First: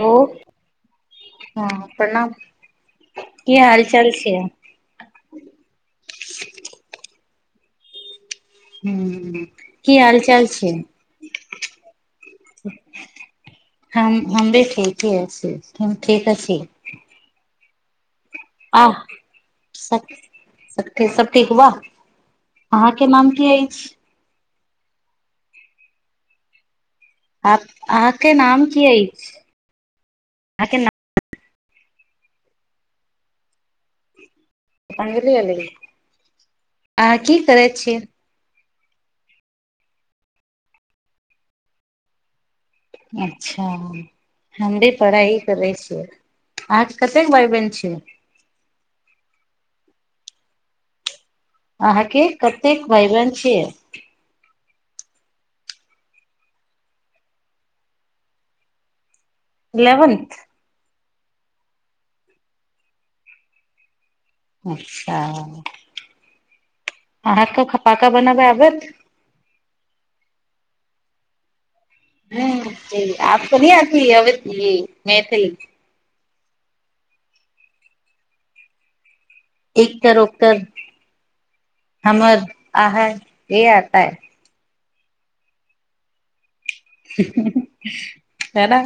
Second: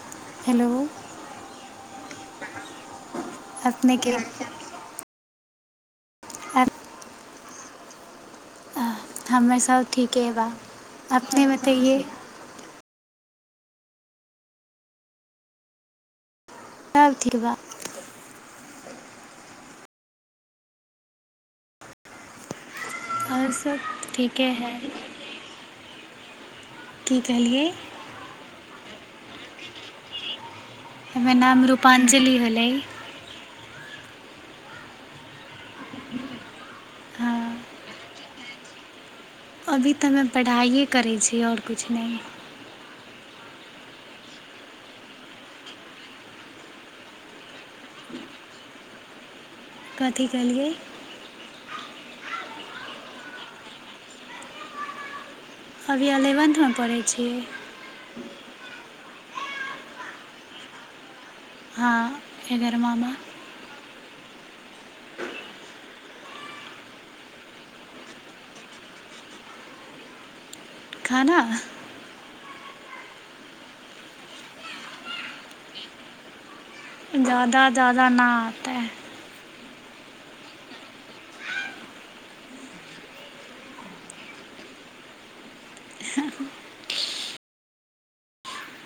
hello हँ प्रणाम की हाल अपनेके चाल छै [unintelligible] हूँ हमे सभ की हाल ठीके बा चाल छै अपनेमे तऽ ईै हम हम भी ठीक ह छी हम ठीक अ छी अथिवा आ सब ठीक बा अहाँ के नाम की अछि के है की आ कहलियै अहाँ के नाम की अइ आ के ओर नाम रूपाञ्जलि होलै रुपञ्जलि हलइ अहाँ हँ की करै छीयै अभी तऽ ह पढ़ाइए करै छी आओर किछु नहि अच्छा हम भी पढ़ाइ करै छियै अहाँके कतेक भााय बन छ कथि केलियै अहाँके कतेक भाई बहन छिय अभी एलेवेन्थमे पढ़ै छीय एलेवेंथ हँ एगर मामा अचछा अहाँके फ पाका बनाबै आबत खाना हुँ आपको नहीं आती है ऐसी ज्यादा ज्याददा न आता है एकतर उककरर हमर आह ये आता है है ना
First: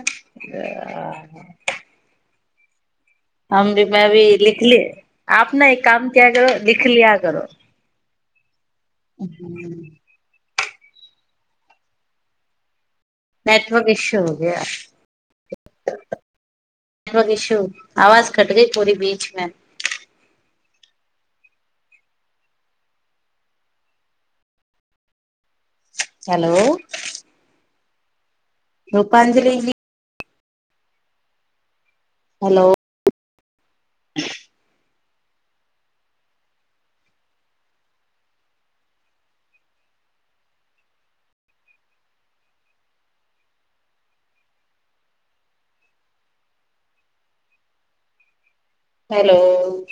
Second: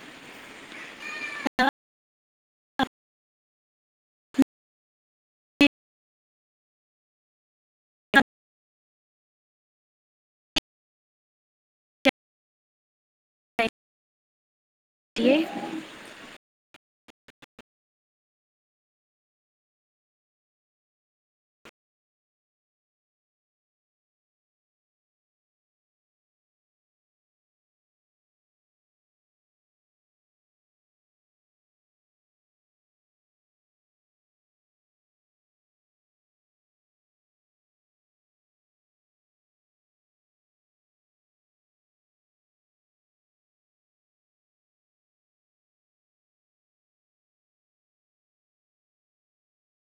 हम भी मे भी लिख लिय आप ने एक काम किया करो लिख लिया करो ह नेटवर्क इस्यु हो गया कियए नेटवर्क इश्यू आवाज कट गई पूरी बीचमें hello Rupanjali ji hello hello